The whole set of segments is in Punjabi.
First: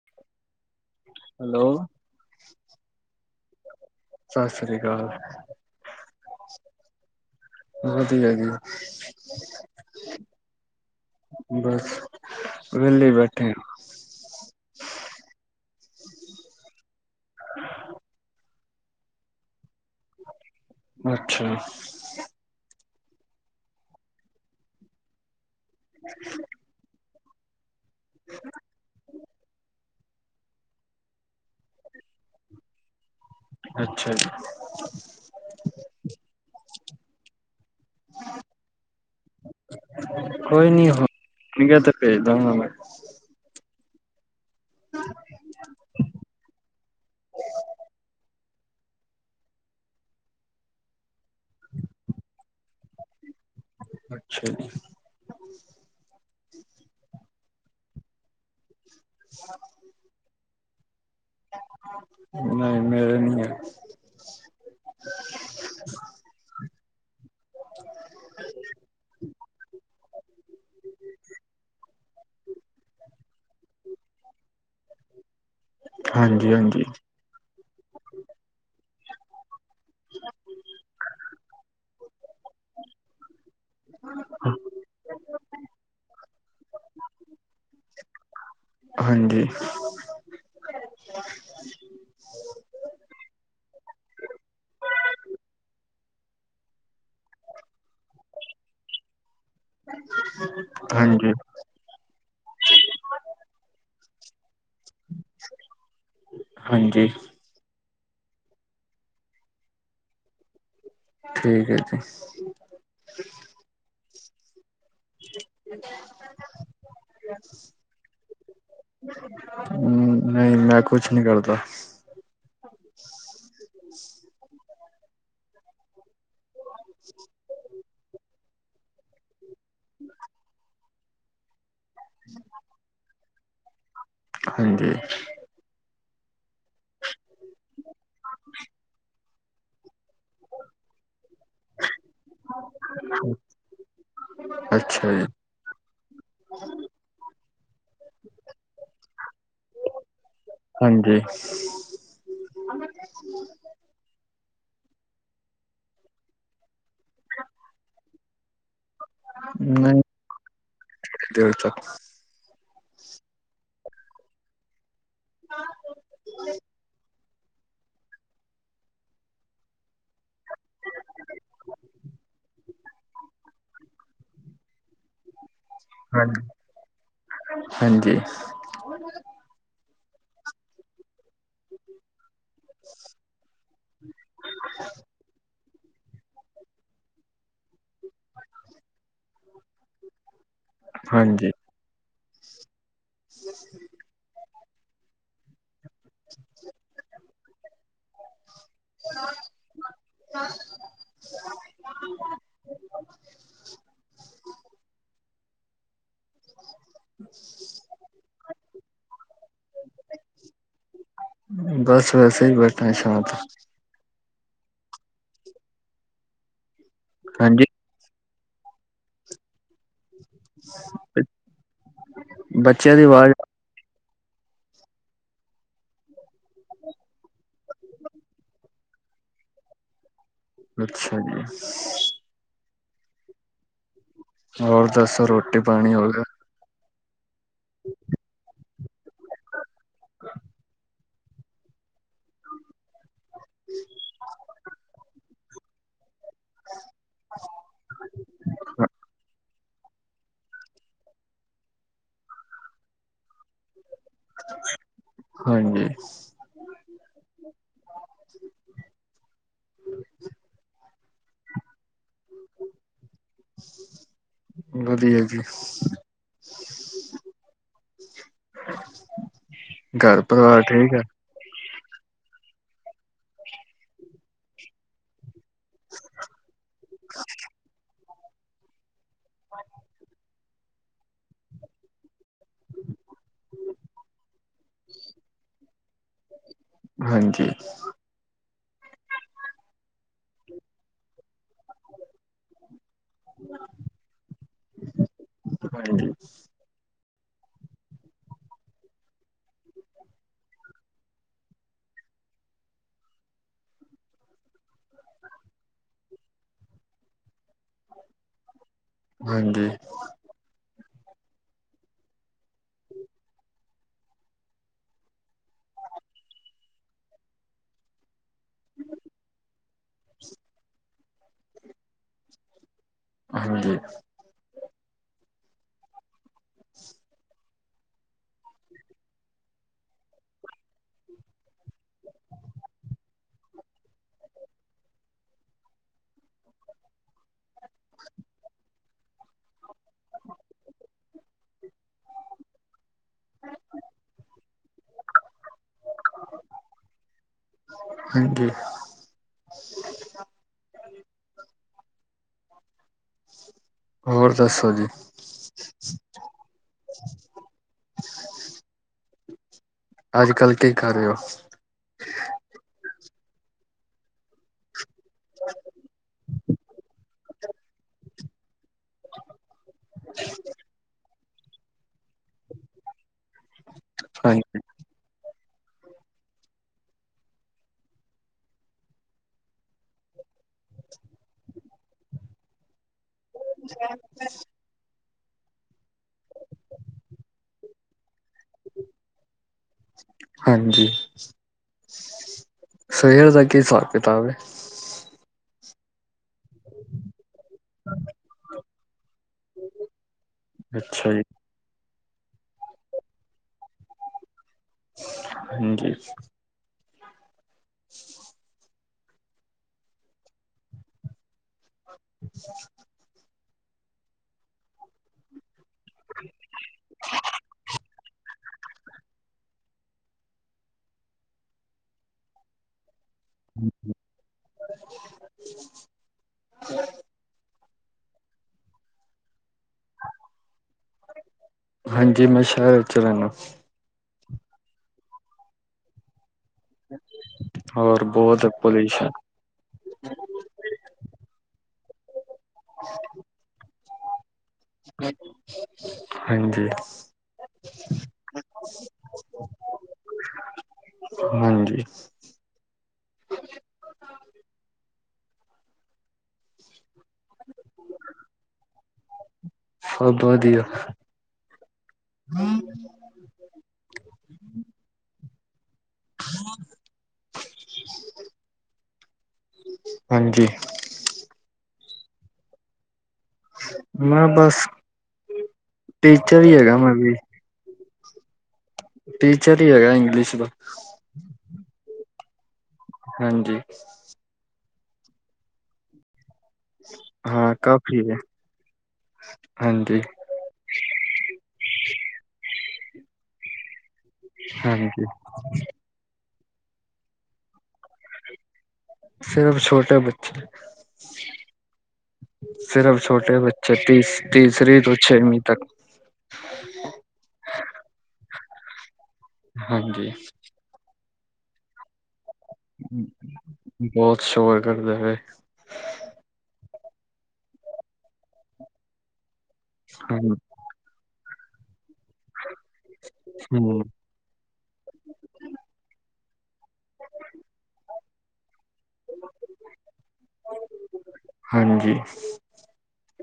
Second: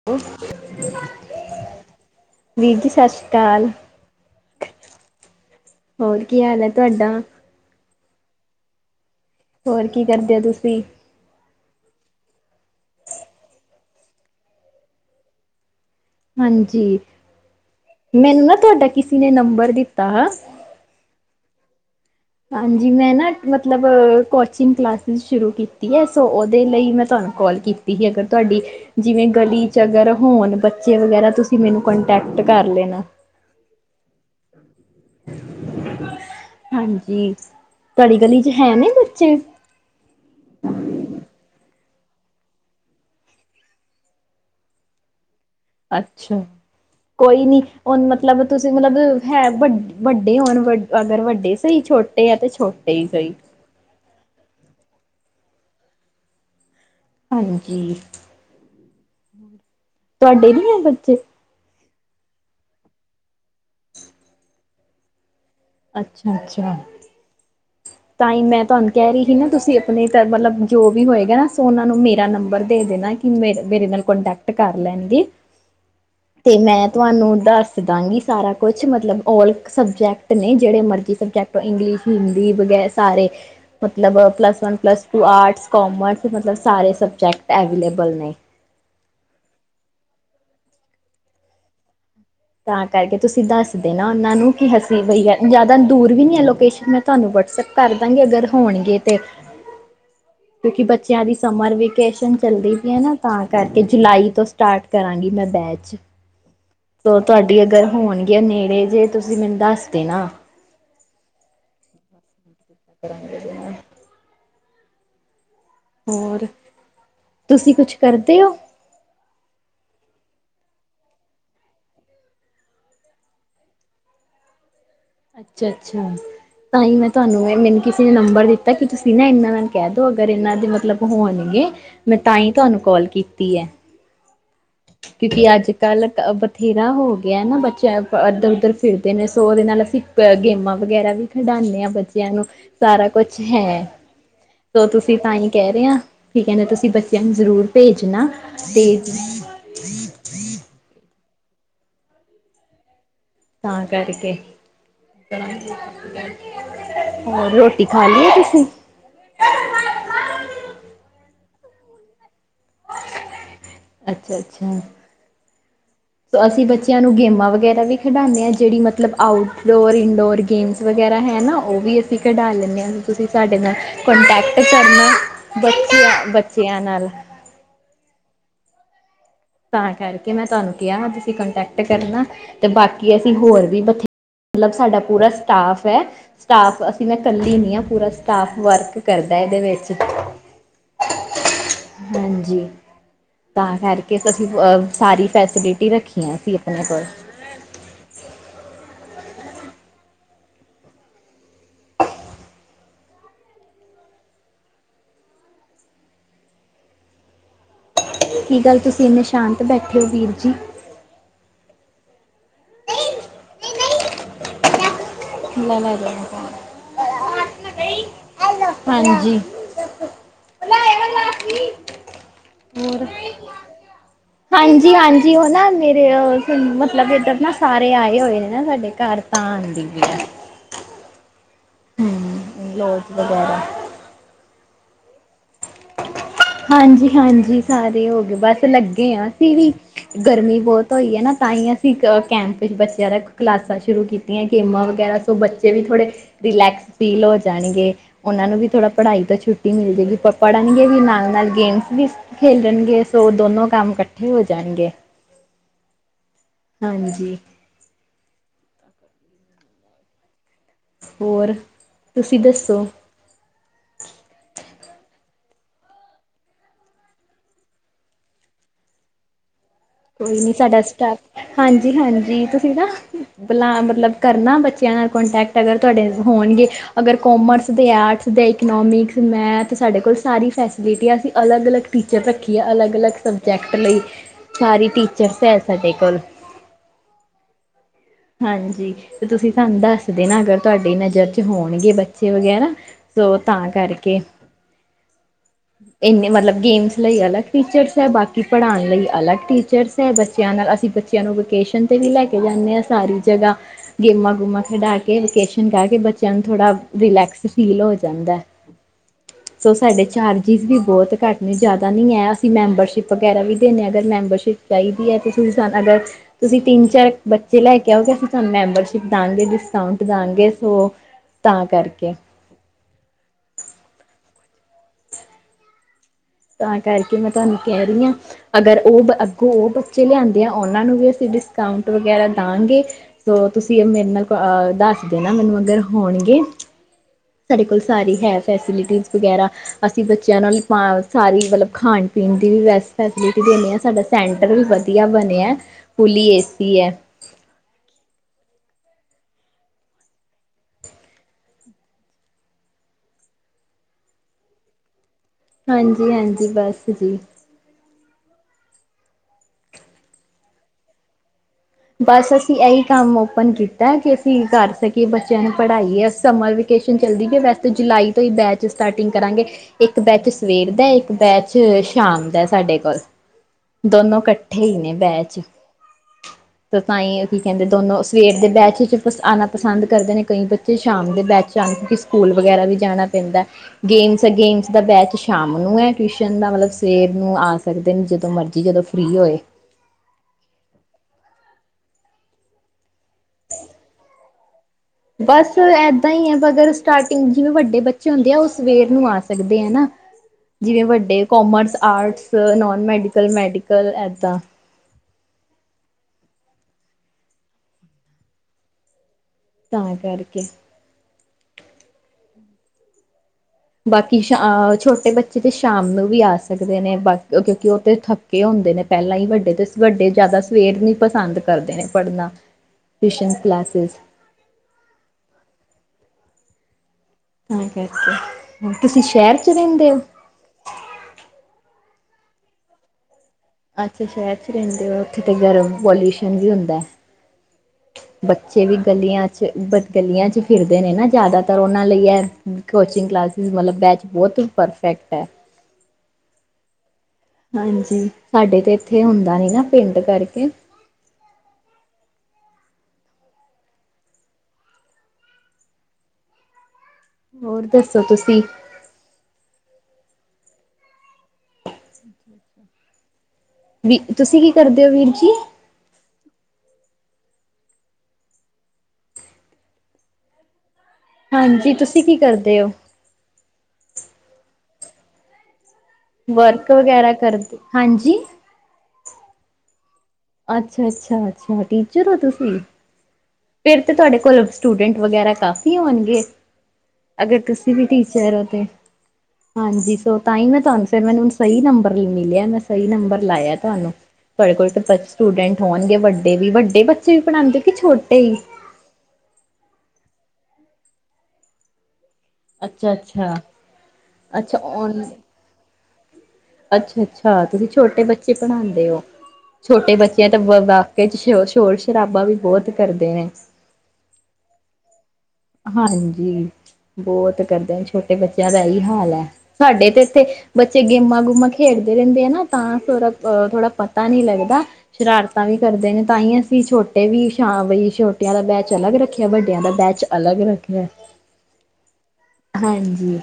ਉਹ ਹੈਲੋ ਵੀਰ ਜੀ ਸਤਿ ਸ੍ਰੀ ਅਕਾਲ, ਸਤਿ ਸ੍ਰੀ ਅਕਾਲ। ਹੋਰ ਕੀ ਹਾਲ ਹੈ ਤੁਹਾਡਾ ਵਧੀਆ ਜੀ ਹੋਰ ਕੀ ਕਰਦੇ ਤੁਸੀਂ ਬਸ ਵਿਹਲੇ ਬੈਠੇ ਆ ਹਾਂਜੀ, ਮੈਨੂੰ ਨਾ ਤੁਹਾਡਾ ਕਿਸੇ ਨੇ ਨੰਬਰ ਦਿੱਤਾ ਹੈ। ਅੱਛਾ। ਹਾਂਜੀ, ਮੈਂ ਨਾ, ਮਤਲਬ ਕੋਚਿੰਗ ਕਲਾਸਿਸ ਸ਼ੁਰੂ ਕੀਤੀ ਹੈ ਸੋ ਦੇ ਲਈ ਮੈਂ ਤੁਹਾਨੂੰ ਕੋਲ ਕੀਤੀ ਸੀ ਅਗਰ, ਤੁਹਾਡੀ ਜਿਵੇਂ ਗਲੀ 'ਚ ਅਗਰ ਹੋਣ ਬੱਚੇ ਵਗੈਰਾ ਤੁਸੀਂ ਮੈਨੂੰ ਕੰਟੈਂਕਟ ਕਰ ਲੈਣਾ। ਅੱਛਾ ਜੀ। ਹਾਂਜੀ, ਤੁਹਾਡੀ ਗਲੀ 'ਚ ਹੈ ਨਹੀ ਬੱਚੇ ਕੋਈ ਨੀ, ਹੋਣਗੇ ਤੇ ਭੇਜ ਦਵਾਂਗਾ ਮੈਂ। [inaudible] ਅੱਛਾ ਕੋਈ ਨੀ, ਹੁਣ ਮਤਲਬ ਤੁਸੀਂ ਮਤਲਬ ਹੈ ਵੱ ਵੱਡੇ ਹੋਣ ਵ ਅਗਰ ਵੱਡੇ ਸਹੀ ਛੋਟ ਛੋਟੇ ਆ ਤੇ ਛੋਟੇ ਹੀ ਸਹੀ ਅੱਛਾ ਜੀ ਹਾਂਜੀ [inaudible] ਤੁਹਾਡੇ ਨੀ ਹੈ ਬੱਚੇ ਨਹੀਂ, ਮੇਰੇ ਨਹੀਂ ਹੈ। ਅੱਛਾ, ਅੱਛਾ ਤਾਂ ਹੀ ਮੈਂ ਤੁਹਾਨੂੰ ਕਹਿ ਰਹੀ ਸੀ ਨਾ ਤੁਸੀਂ ਆਪਣੇ ਮਤਲਬ ਜੋ ਵੀ ਹੋਏਗਾ ਨਾ ਤੁਸੀਂ ਉਹਨਾ ਨੂੰ ਮੇਰਾ ਨੰਬਰ ਦੇ ਦੇਣਾ। ਮੇ ਮੇਰੇ ਨਾਲ ਕੋਂਟੈਕਟ ਕਰ ਲੈਣਗੇ, ਹਾਂਜੀ, ਤੇ ਹਾਂਜੀ, ਮੈਂ ਤੁਹਾਨੂੰ ਦੱਸ ਦਸ ਦਵਾਂਗੀ ਸਾਰਾ ਕੁਛ, ਮਤਲਬ ਔਲ ਸਬਜੈਕਟ ਨੇ ਜਿਹੜੇ ਮਰਜ਼ੀ ਸਬਜੈਕਟ ਇੰਗਲਿਸ਼ ਹਿੰਦੀ ਵਗੈਰਾ ਸਾਰੇ, ਮਤਲਬ plus one, plus two arts, commerce ਮਤਲਬ ਸਾਰੇ ਸਬਜੈਕਟ ਐਵੇਲੇਬਲ ਨੇ। ਹਾਂਜੀ। ਤਾਂ ਕਰਕੇ ਤੁਸੀਂ ਦੱਸਦੇ ਨਾ ਉਹਨਾਂ ਨੂੰ ਕਿ ਅਸੀਂ ਬਈਆ, ਜਿਆਦਾ ਦੂਰ ਵੀ ਨੀ ਹੈ ਲੋਕੇਸ਼ਨ ਤੁਹਾਨੂੰ ਵਟਸਐਪ ਕਰ ਦਾਵਾਂਗੇ, ਅਗਰ ਹੋਣਗੇ ਤੇ ਕਿਉਂਕਿ ਬੱਚਿਆਂ ਹਾਂਜੀ। ਦੀ ਸਮਰ ਵੇਕੇਸ਼ਨ ਚੱਲਦੀ ਪਈ ਹੈ ਨਾ, ਤਾਂ ਕਰਕੇ ਜੁਲਾਈ ਤੋਂ ਸਟਾਰਟ ਕਰਾਂਗੀ ਮੈਂ ਬੈਚ। ਹਾਂਜੀ। ਸੋ ਤੁਹਾਡੀ ਅਗਰ ਹੋਣਗੀਆਂ ਨੇੜੇ, ਜੇ ਤੁਸੀਂ ਮੈਨੂੰ ਦੱਸ ਦੇਣਾ ਨਾ। ਠੀਕ ਹੈ ਜੀ। ਕਰਾਂਗੇ ਨਾਲ। [unintelligible] [unintelligible] ਹੋਰ ਤੁਸੀਂ ਕੁਛ ਕਰਦੇ ਹੋ ਹਮ ਨਹੀਂ ਮੈਂ ਕੁਛ ਨਹੀਂ ਕਰਦਾ। ਅੱਛਾ ਅੱਛਾ ਤਾਂ ਹੀ ਮੈਂ ਤੁਹਾਨੂੰ ਮੈਨ ਕਿਸੇ ਨੇ ਨੰਬਰ ਦਿੱਤਾ ਕਿ ਤੁਸੀਂ ਨਾ ਇੰਨਾ ਦਾ ਕਹਿ ਦੋ ਅਗਰ ਇਹਨਾਂ ਦੇ ਮਤਲਬ ਹੋਣਗੇ ਮੈਂ ਤਾਂ ਹੀ ਤੁਹਾਨੂੰ ਕਾਲ ਕੀਤੀ ਏ। ਹਾਂਜੀ। ਕਿਉਂਕਿ ਅੱਜ ਕੱਲ੍ਹ ਬਥੇਰਾ ਹੋ ਗਿਆ ਨਾ ਬੱਚੇ ਇੱਧਰ ਉੱਧਰ ਫਿਰਦੇ ਨੇ ਸੋ ਇਦੇ ਨਾਲ ਅਸੀਂ ਅ ਗੇਮਾਂ ਵਗੈਰਾ ਵੀ ਖਿਡਾਂਦੇ ਆਂ ਬੱਚਿਆਂ ਨੂੰ ਸਾਰਾ ਕੁਝ ਹੈ। ਅੱਛਾ ਤੁਸੀਂ ਜੀ, ਤਾਂ ਹੀ ਕਹਿ ਰਹੇ ਆ ਠੀਕ ਹੈ ਤੁਸੀਂ ਬੱਚਿਆਂ ਨੂੰ ਜ਼ਰੂਰ ਭੇਜਣਾ। ਠੀਕ ਹੈ। [unintelligible] ਹਮ। [unintelligible] ਤਾਂ ਕਰਕੇ। ਹੋਰ ਰੋਟੀ ਖਾ ਲੀ ਏ ਤੁਸੀਂ? ਨਹੀਂ ਦੇਰ ਤੱਕ। ਅੱਛਾ ਅੱਛਾ। [unintelligible] ਹਮ। ਅਸੀਂ ਬੱਚਿਆਂ ਨੂੰ ਗੇਮਾਂ ਵਗੈਰਾ ਵੀ ਖਿਡਾਂਦੇ ਹਾਂ ਜਿਹੜੀ ਮਤਲਬ ਆਊਟਡੋਰ, ਇਨਡੋਰ ਗੇਮਸ ਵਗੈਰਾ ਹੈ ਨਾ ਉਹ ਵੀ ਅਸੀਂ ਖਿਡਾ ਲੈਂਨੇ ਹਾਂ ਤੁਸੀਂ ਸਾਡੇ ਨਾਲ ਕੋਂਟੈਕਟ ਕਰਨਾ ਬੱਚ ਹਾਂਜੀ, ਬੱਚਿਆਂ ਨਾਲ ਹਾਂਜੀ ਹੋਰ [unintelligible] ਤਾਂ ਕਰਕੇ ਮੈਂ ਤੁਹਾਨੂੰ ਕਿਹਾ ਤੁਸੀਂ ਕੰਟੈਕਟ ਕਰਨਾ ਤੇ ਬਾਕੀ ਅਸੀਂ ਹੋਰ ਵੀ ਬਥੇ ਮਤਲਬ ਸਾਡਾ ਪੂਰਾ ਸਟਾਫ ਹੈ। ਸਟਾਫ ਅਸੀਂ ਮੈਂ ਇਕੱਲੀ ਨਹੀਂ ਹਾਂ ਪੂਰਾ ਸਟਾਫ ਵਰਕ ਕਰਦੈ ਇਹਦੇ ਵਿੱਚ ਹਾਂਜੀ ਹਾਂਜੀ ਤਾਂ ਕਰਕੇ ਅਸੀਂ ਅਹ ਸਾਰੀ ਫੈਸਿਲਿਟੀ ਰੱਖੀਆਂ ਸੀ ਆਪਣੇ ਕੋਲ। [unintelligible] [unintelligible] [unintelligible] ਕੀ ਗੱਲ ਤੁਸੀਂ ਇੰਨੇ ਸ਼ਾਂਤ ਬੈਠੇ ਹੋ ਵੀਰ ਜੀ। ਬਸ ਵੈਸੇ ਹੀ ਬੈਠਾ ਸ਼ਾਂਤ। [unintelligible] ਹਾਂਜੀ। ਹਾਂਜੀ। ਬੱਚਿਆਂ ਦੀ ਹੋਰ ਆਵਾਜ਼ ਹਾਂਜੀ ਹਾਂਜੀ ਉਹ ਨਾ ਮੇਰੇ ਮਤਲਬ ਇੱਧਰ ਨਾ ਸਾਰੇ ਆਏ ਹੋਏ ਨੇ ਨਾ ਸਾਡੇ ਘਰ। ਤਾਂ ਆਂਦੀ ਬੀ ਏ ਅੱਛਾ ਜੀ। ਹਮ ਲੋਕ ਵਗੈਰਾ ਹੋਰ ਦੱਸੋ ਰੋਟੀ ਪਾਣੀ ਹੋ ਗਿਆ? ਹਾਂਜੀ ਹਾਂਜੀ ਸਾਰੇ ਹੋ ਗਏ ਬਸ ਲੱਗੇ ਆਂ ਅਸੀਂ ਵੀ। ਗਰਮੀ ਬਹੁਤ ਹੋਈ ਹੈ ਨਾ ਤਾਂ ਹੀ ਅਸੀ ਕ ਕੈਂਪ ਵਿੱਚ ਬੱਚਿਆਂ ਦਾ ਕਲਾਸਾਂ ਸ਼ੁਰੂ ਕੀਤੀਆਂ ਗੇਮਾਂ ਵਗੈਰਾ ਸੋ ਬੱਚੇ ਵੀ ਥੋੜ੍ਹੇ ਰਿਲੈਕਸ ਫੀਲ ਹੋ ਜਾਣਗੇ ਉਹਨਾਂ ਨੂੰ ਵੀ ਥੋੜ੍ਹਾ ਪੜ੍ਹਾਈ ਤੋਂ ਛੁੱਟੀ ਮਿਲ ਜਾਏਗੀ ਪੜ੍ਹਨਗੇ ਵੀ ਨਾਲ ਨਾਲ ਗੇਮਸ ਵੀ ਖੇਲਣਗੇ ਸੋ ਦੋਨੋ ਕੰਮ ਹੋ ਜਾਣਗੇ ਹਾਂਜੀ ਹਾਂਜੀ ਹੋਰ, ਤੁਸੀਂ ਦੱਸੋ [inaudible] ਵਧੀਆ ਜੀ ਘਰ ਕੋਈ ਨਹੀਂ ਪਰਿਵਾਰ ਸਾਡਾ ਠੀਕ ਹੈ ਸਟਾਫ, ਹਾਂਜੀ- ਹਾਂਜੀ ਤੁਸੀਂ ਨਾ ਬਲਾ ਮਤਲਬ ਕਰਨਾ ਬੱਚਿਆਂ ਨਾਲ ਕੋਂਟੈਕਟ, ਅਗਰ ਤੁਹਾਡੇ ਹੋਣਗੇ, ਅਗਰ ਕੋਮਰਸ ਦੇ ਆਰਟਸ ਦੇ ਇਕੋਨੋਮਿਕਸ, ਮੈਥ ਸਾਡੇ ਕੋਲ ਸਾਰੀ ਫੈਸ ਜਿਟੀਆਂ ਅਸੀਂ ਅਲੱਗ ਅਲਗ ਟੀਚਰ ਰੱਖੀਆਂ, ਅਲੱਗ- ਅਲਗ ਸਬਜੈਕਟ ਲਈ ਸਾਰੀ ਟੀਚਰਸ ਹੈ ਸਾਡੇ ਕੋਲ ਹਾਂਜੀ ਹਾਂਜੀ, ਤੇ ਤੁਸੀਂ ਸਾਨੂੰ ਦੱਸ ਦੇਣਾ, ਅਗਰ ਤੁਹਾਡੀ ਨਜ਼ਰ ਤੇ ਹੋਣਗੇ ਬੱਚੇ ਵਗੈਰਾ, ਸੋ ਤਾਂ ਕਰਕੇ [inaudible] ਇੰਨੇ ਮਤਲਬ ਗੇਮਸ ਲਈ ਅਲੱਗ ਟੀਚਰਸ ਹੈ, ਬਾਕੀ ਪੜ੍ਹਾਉਣ ਲਈ ਅਲੱਗ ਟੀਚਰਸ ਹੈ, ਬੱਚਿਆਂ ਨਾਲ ਅਸੀਂ ਬੱਚ ਬੱਚਿਆਂ ਨੂੰ ਵਕੇਸ਼ਨ ਤੇ ਵੀ ਲੈ ਕੇ ਜਾਂਦੇ ਹਾਂ ਸਾਰੀ ਜਗ੍ਹਾ ਗੇਮਾਂ ਗੂਮਾ ਖਿਡਾ ਕੇ, ਵਕੇਸ਼ਨ ਕਰ ਕੇ, ਬੱਚਿਆਂ ਨੂੰ ਥੋੜ੍ਹਾ ਰਿਲੈਕਸ ਫੀਲ ਹੋ ਜਾਂਦਾ ਹਾਂਜੀ ਸੋ ਸਾਡੇ ਚਾਰ ਫੀਸ ਵੀ ਬਹੁਤ ਘੱਟ ਨੇ ਜ਼ਿਆਦਾ ਨਹੀਂ ਹੈ, ਅਸੀਂ ਮੈਂਬਰਸ਼ਿਪ ਵਗੈਰਾ ਵੀ ਦਿੰਦੇ ਹਾਂ ਅਗਰ ਮੈਂਬਰਸ਼ਿਪ ਚਾਹੀਦੀ ਹੈ ਤੇ ਤੁਸੀਂ ਸ ਅਗਰ ਤੁਸੀਂ, ਤਿੰਨ- ਚਾਰ ਬੱਚੇ ਜੇ ਲੈ ਕੇ ਆਉਗੇ, ਅਸੀਂ ਤੁਹਾਨੂੰ ਮੈਂਬਰਸ਼ਿਪ ਦਵਾਂਗੇ, ਡਿਸਕਾਊਂਟ ਦਵਾਂਗੇ, ਸੋ ਤਾਂ ਕਰਕੇ- ਹਾਂਜੀ ਤਾਂ ਕਰਕੇ ਮੈਂ ਤੁਹਾਨੂੰ ਕਹਿ ਰਹੀ ਹਾਂ। ਅਗਰ ਉਹ, ਅੱਗੋਂ ਉਹ ਬੱਚੇ ਲਿਆਂਦੇ ਆ, ਉਹਨਾਂ ਨੂੰ ਵੀ ਅਸੀਂ ਡਿਸਕਾਊਂਟ ਵਗੈਰਾ ਦਵਾਂਗੇ। ਸੋ ਤੁਸੀਂ ਮੇਰੇ ਨਾਲ, ਦੱਸ ਦੇਣਾ ਮੈਨੂੰ ਅਗਰ ਹੋਣਗੇ। ਸਾਡੇ ਕੋਲ ਸਾਰੀ ਹੈ, ਫੈਸਿਲਿਟੀ ਵਗੈਰਾ, ਅਸੀਂ ਬੱਚਿਆਂ ਨਾਲ ਪਾ, ਸਾਰੀ ਮਤਲਬ ਖਾਣ- ਪੀਣ ਦੀ ਵੀ ਵੈਸ ਫੈਸਲਿਟੀ ਦਿੰਦੇ ਹਾਂ ਸਾਡਾ ਸੈਂ, ਵੀ ਵਧੀਆ ਬਣਿਆ, ਫੁਲੀ ਏਸੀ ਹੈ। ਹਾਂਜੀ, ਹੋਰ ਦੱਸੋ ਜੀ? ਹਾਂਜੀ, ਹਾਂਜੀ ਬਸ ਜੀ ਅੱਜ- ਕੱਲ੍ਹ ਕੀ ਕਰ ਰਹੇ ਹੋ? ਬਸ ਅਸੀਂ ਇਹੀ ਕੰਮ ਓਪਨ ਕੀਤਾ, ਕਿ ਅਸੀਂ ਕਰ ਸਕੇ ਕਿ ਬੱਚਿਆਂ ਨੂੰ ਪੜ੍ਹਾਈਏ, ਸਮਰ ਵੇਕੇਸ਼ਨ ਚੱਲਦੀ ਹੈ ਵੈਸੇ ਜੁਲਾਈ ਤੋਂ ਹੀ ਬੈਚ ਸਟਾਰਟਿੰਗ ਕਰਾਂਗੇ, ਇੱਕ ਬੈਚ ਸਵੇਰ ਦਾ, ਇੱਕ ਬੈਚ ਸ਼ਾਮ ਤੇ ਸਾਡੇ ਕੋਲ, ਦੋਨੋ ਹਾਂਜੀ ਇਕੱਠੇ ਹੀ ਨੇ ਬੈਚ ਤਾਂ ਹੀ, ਕੀ ਕਹਿੰਦੇ ਦੋਨੋ, ਸਵੇਰ ਦੇ ਬੈਚ ਵਿੱਚ ਆਉਣਾ ਪਸੰਦ ਕਰਦੇ ਨੇ, ਕਈ ਬੱਚੇ ਸ਼ਾਮ ਦੇ ਬੈਚ ਆਉਣ, ਕਿ ਸਕੂਲ ਵਗੈਰਾ ਵੀ ਜਾਣਾ ਪੈਂਦਾ, ਗੇਮਸ, ਗੇਮਸ ਦਾ ਬੈਚ ਸ਼ਾਮ ਨੂੰ ਹੈ, ਟਿਊਸ਼ਨ ਦਾ ਮਤਲਬ ਸਵੇਰ ਨੂੰ ਆ ਸਕਦੇ ਨੇ ਜਦੋਂ ਮਰਜ਼ੀ ਜਦੋਂ ਫਰੀ ਹੋਏ ਹਾਂਜੀ, ਸਵੇਰ ਦਾ ਕੀ ਹਿਸਾਬ-ਕਿਤਾਬ ਹੈ ਬਸ ਏਦਾਂ ਹੀ ਹੈ, ਬ ਅਗਰ ਸਟਾਰਟਿੰਗ ਜਿਵੇਂ ਵੱਡੇ ਬੱਚੇ ਹੁੰਦੇ ਆ, ਉਹ ਸਵੇਰ ਨੂੰ ਆ ਸਕਦੇ ਆ ਨਾ ਜਿਵੇਂ ਅੱਛਾ ਜੀ ਵੱਡੇ commerce, arts, no medical, medical ਏਦਾਂ- ਹਾਂਜੀ ਤਾਂ ਕਰਕੇ [inaudible] ਬਾਕੀ, ਸਾ ਛੋਟੇ ਬੱਚੇ ਜੇ ਸ਼ਾਮ ਨੂੰ ਵੀ ਆ ਸਕਦੇ ਨੇ, ਬਾਕ ਕਿਉਂਕਿ ਉਹ ਤਾਂ ਥੱਕੇ ਹੁੰਦੇ ਨੇ ਪਹਿਲਾਂ ਹੀ ਵੱਡੇ ਤਾਂ, ਵੱਡੇ ਜ਼ਿਆਦਾ ਸਵੇਰ ਨੀ ਪਸੰਦ ਕਰਦੇ ਨੇ ਪੜ੍ਹਨਾ, ਟਿਊਸ਼ਨ ਕਲਾਸਿਸ [inaudible] ਤਾਂ ਕਰਕੇ, ਤੁਸੀਂ ਸ਼ਹਿਰ 'ਚ ਰਹਿੰਦੇ ਹੋ? ਹਾਂਜੀ, ਮੈਂ ਸ਼ਹਿਰ 'ਚ ਰਹਿੰਦਾ। ਅੱਛਾ ਸ਼ਹਿਰ 'ਚ ਰਹਿੰਦੇ ਆ, ਉੱਥੇ ਗਰ ਪੋਲਿਊਸ਼ਨ ਵੀ ਹੁੰ ਹੋਰ ਬਹੁਤ ਬੱਚੇ ਵੀ ਪੋਲਿਊਸ਼ਨ ਗਲੀਆਂ, ਗਲੀਆਂ ਚ ਫਿਰਦੇ ਨੇ ਨਾ ਜ਼ਿਆਦਾਤਰ, ਉਹਨਾਂ ਲਈ ਹੈ। ਕੋਚਿੰਗ, ਕਲਾਸਿਸ ਵਾਲਾ ਬੈਚ, ਬਹੁਤ ਹੀ ਪਰਫੈਕਟ ਹੈ। ਹਾਂਜੀ, ਹਾਂਜੀ, ਸਾਡੇ ਤੇ ਇੱਥੇ ਹੁੰਦਾ ਨੀ ਨਾ ਪਿੰਡ ਕਰਕੇ, ਹਾਂਜੀ, ਹੋਰ ਦੱਸੋ ਤੁਸੀਂ? ਸਭ ਵਧੀਆ, ਵੀ ਤੁਸੀਂ ਕੀ ਕਰਦੇ ਹੋ, ਵੀਰ ਜੀ? ਹਾਂਜੀ, ਹਾਂਜੀ, ਤੁਸੀਂ ਕੀ ਕਰਦੇ ਹੋ? ਮੈਂ ਬਸ, ਟੀਚਰ ਹੀ ਵਰਕ ਹੈਗਾ ਮੈਂ ਵਗੈਰਾ ਵੀ, ਕਰਦੇ ਹਾਂਜੀ ਟੀਚਰ ਹੀ ਹੈਗਾ, ਇੰਗਲਿਸ਼ ਦਾ ਅੱਛਾ-ਅੱਛਾ-ਅੱਛਾ, ਟੀਚਰ ਹੋ ਤੁਸੀਂ? ਹਾਂਜੀ ਫਿਰ ਤਾਂ ਤੁਹਾਡੇ ਕੋਲ ਸਟੂਡੈਂਟ ਵਗੈਰਾ ਕਾਫੀ ਹੋਣਗੇ। ਅਗਰ ਹਾਂ ਤੁਸੀਂ ਵੀ ਕਾਫੀ ਹੈ ਟੀਚਰ ਹੋ ਤੇ, ਹਾਂਜੀ, ਤਾਂ ਹੀ ਮੈਂ ਤੁਹਾਨੂੰ ਫਿਰ ਮੈਨੂੰ ਹੁਣ ਸਹੀ ਨੰਬਰ ਮਿਲਿਆ, ਮੈਂ ਸਹੀ ਨੰਬਰ ਲਾਇਆ ਤੁਹਾਨੂੰ ਤੁਹਾਡੇ ਕੋਲ ਤਾਂ ਹਾਂਜੀ ਸਟੂਡੈਂਟ ਹੋਣਗੇ, ਵੱਡੇ ਵੀ, ਵੱਡੇ ਬੱਚੇ ਵੀ ਪੜ੍ਹਾਉਦੇ ਕਿ ਛੋਟੇ ਹੀ। ਸਿਰਫ ਛੋਟੇ ਬੱਚੇ, ਅੱਛਾ ਸਿਰਫ ਅੱਛਾ ਛੋਟੇ ਬੱਚੇ, ਤੀ ਅੱਛਾ ਤੀਸਰੀ ਤੋਂ ਛੇਵੀਂ ਤੱਕ ਅੱਛਾ-ਅੱਛਾ, ਤੁਸੀਂ ਛੋਟੇ ਬੱਚੇ ਪੜ੍ਹਾਉਂਦੇ ਹੋ, ਛੋਟੇ ਹਾਂਜੀ ਬੱਚਿਆਂ ਵਾਕੇ ਚ, ਸ਼ੋਰ ਸ਼ਰਾਬਾ ਵੀ ਬਹੁਤ, ਕਰਦੇ ਨੇ ਬਹੁਤ ਸ਼ੋਰ ਕਰਦੇ ਰਏ, ਹਾਂਜੀ, ਬਹੁਤ ਕਰਦੇ ਛੋਟੇ ਬੱਚਿਆਂ ਦਾ ਇਹ ਹਾਲ ਹੈ, ਸਾਡੇ ਤੇ ਹਾਂ ਇੱਥੇ ਬੱਚੇ ਗੇਮਾਂ ਗੇਮਾਂ ਖੇਡਦੇ ਰਹਿੰਦੇ ਆ ਨਾ, ਤਾਂ ਥੋੜ੍ਹਾ ਹੂੰ, ਪਤਾ ਨਹੀਂ ਲੱਗਦਾ ਸ਼ਰਾਰਤਾਂ ਵੀ ਕਰਦੇ ਨੇ, ਤਾਂ ਹੀ ਅਸੀਂ ਛੋਟੇ ਵੀ ਸ਼ਾਂਈ ਛੋਟਿਆਂ ਦਾ ਬੈਚ ਅਲੱਗ ਰੱਖਿਆ, ਵੱਡਿਆਂ ਦਾ ਬੈਚ ਅਲੱਗ ਰੱਖਿਆ ਹਾਂਜੀ, ਹਾਂਜੀ,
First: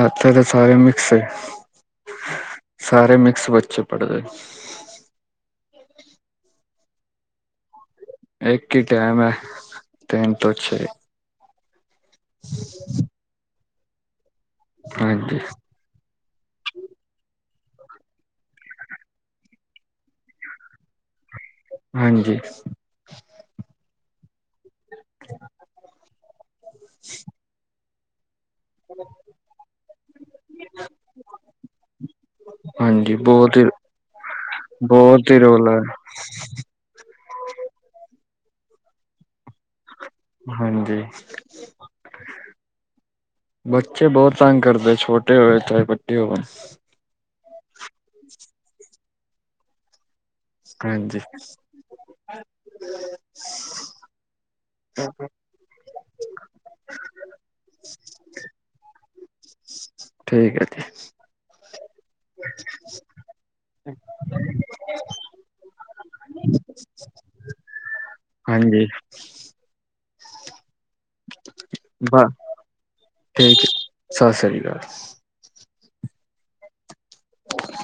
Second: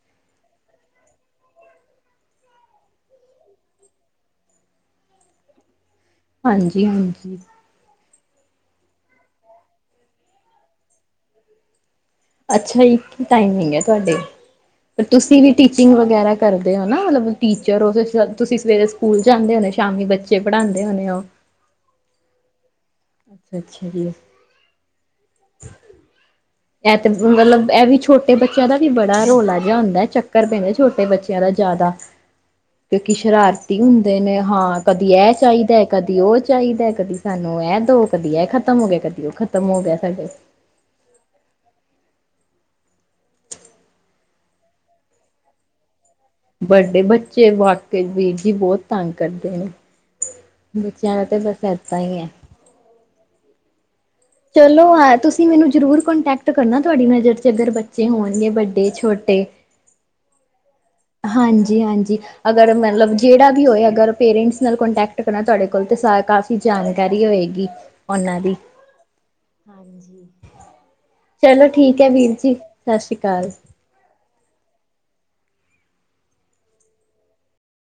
ਐਥੇ ਤਾਂ ਸਾਰੇ ਮਿਕਸ ਹੈ, ਸਾਰੇ ਮਿਕਸ ਬੱਚੇ ਪੜਦੇ ਨੇ ਹਾਂਜੀ ਹਾਂਜੀ, ਇੱਕ ਹੀ ਟਾਈਮ ਹੈ, ਤਿਨ ਤੋਂ ਛੇ ਅੱਛਾ, ਇੱਕ ਟਾਈਮਿੰਗ ਹੈ ਤੁਹਾਡੇ, ਪਰ ਹਾਂਜੀ ਤੁਸੀਂ ਵੀ ਟੀਚਿੰਗ ਵਗੈਰਾ ਕਰਦੇ ਹੋਣੇ, ਮਤਲਬ ਟੀਚਰ ਔ, ਤੁਸੀਂ ਸਵੇਰੇ ਸਕੂਲ ਜਾਂਦੇ ਹੋਣੇ ਸ਼ਾਮੀ ਬੱਚੇ ਬੱਚੇ ਪੜ੍ਹਾਂਦੇ ਹੋੁਣੇ ਉਹ ਹਾਂਜੀ ਅੱਛਾ ਅੱਛਾ ਜੀ। ਇਹ ਤੇ ਮਤਲਬ, ਇਹ ਵੀ ਛੋਟਾ ਛੋਟੇ ਬੱਚਿਆਂ ਦਾ ਵੀ ਬੜਾ ਰੌਲਾ ਜਿਹਾ ਹੁੰਦਾ ਹੈ, ਚੱਕਰ ਪੈਂਦਾ ਛੋਟੇ ਬੱਚਿਆਂ ਦਾ ਜ਼ਿਆਦਾ ਕਿਉਕਿ ਹਾਂਜੀ ਬਹੁਤ ਹੀ ਸ਼ਰਾਰਤੀ ਹੁੰਦੇ ਨੇ, ਹਾਂ ਕਦੀ ਬਹੁਤ ਇਹ ਹੀ ਰੌਲਾ ਚਾਹੀਦਾ, ਹੈ ਕਦੀ ਉਹ ਚਾਹੀਦਾ ਕਦੀ ਸਾਨੂੰ ਇਹ ਦੋ, ਕਦੀ ਇਹ ਖਤਮ ਹੋ ਗਿਆ, ਕਦੀ ਉਹ ਖਤਮ ਹੋ ਗਿਆ, ਸਾਡੇ ਹਾਂਜੀ ਬੱਚੇ ਬਹੁਤ ਤੰਗ ਕਰਦੇ, ਛੋਟੇ ਹੋਏ, ਚਾਹੇ ਵੱਡੇ ਹੋਏ ਵੱਡੇ ਬੱਚੇ ਵਾਕੇਈ, ਵੀਰ ਜੀ ਬਹੁਤ ਤੰਗ ਕਰਦੇ ਨੇ ਬੱਚਿਆਂ ਹਾਂਜੀ ਦਾ ਤੇ ਬਸ ਏਦਾਂ ਹੀ ਹੈ ਚਲੋ ਹਾਂ ਤੁਸੀਂ ਤੁਸੀਂ ਮੈਨੂੰ ਜ਼ਰੂਰ ਕੋਂਟੈਕਟ ਕਰਨਾ, ਤੁਹਾਡੀ ਨਜ਼ਰ 'ਚ ਅਗਰ ਬੱਚੇ ਹੋਣਗੇ, ਵੱਡੇ ਛੋਟੇ ਠੀਕ ਐ ਜੀ ਹਾਂਜੀ ਹਾਂਜੀ ਅਗਰ ਮਤਲਬ ਜਿਹੜਾ ਵੀ ਹੋਏ ਅਗਰ ਪੇਰੈਂਟਸ ਨਾਲ ਕੋਂਟੈਕਟ ਕਰਾਂ ਤੁਹਾਡੇ ਕੋਲ ਤੇ ਕਾਫ ਜਾਣਕਾਰੀ ਹੋਏਗੀ, ਉਹਨਾਂ ਦੀ, ਹਾਂਜੀ ਹਾਂਜੀ ਚਲੋ ਠੀਕ ਹੈ ਬ ਵੀਰ ਜੀ, ਸਤਿ ਸ੍ਰੀ ਅਕਾਲ ਠੀਕ ਸਤਿ ਸ੍ਰੀ ਅਕਾਲ [inaudible]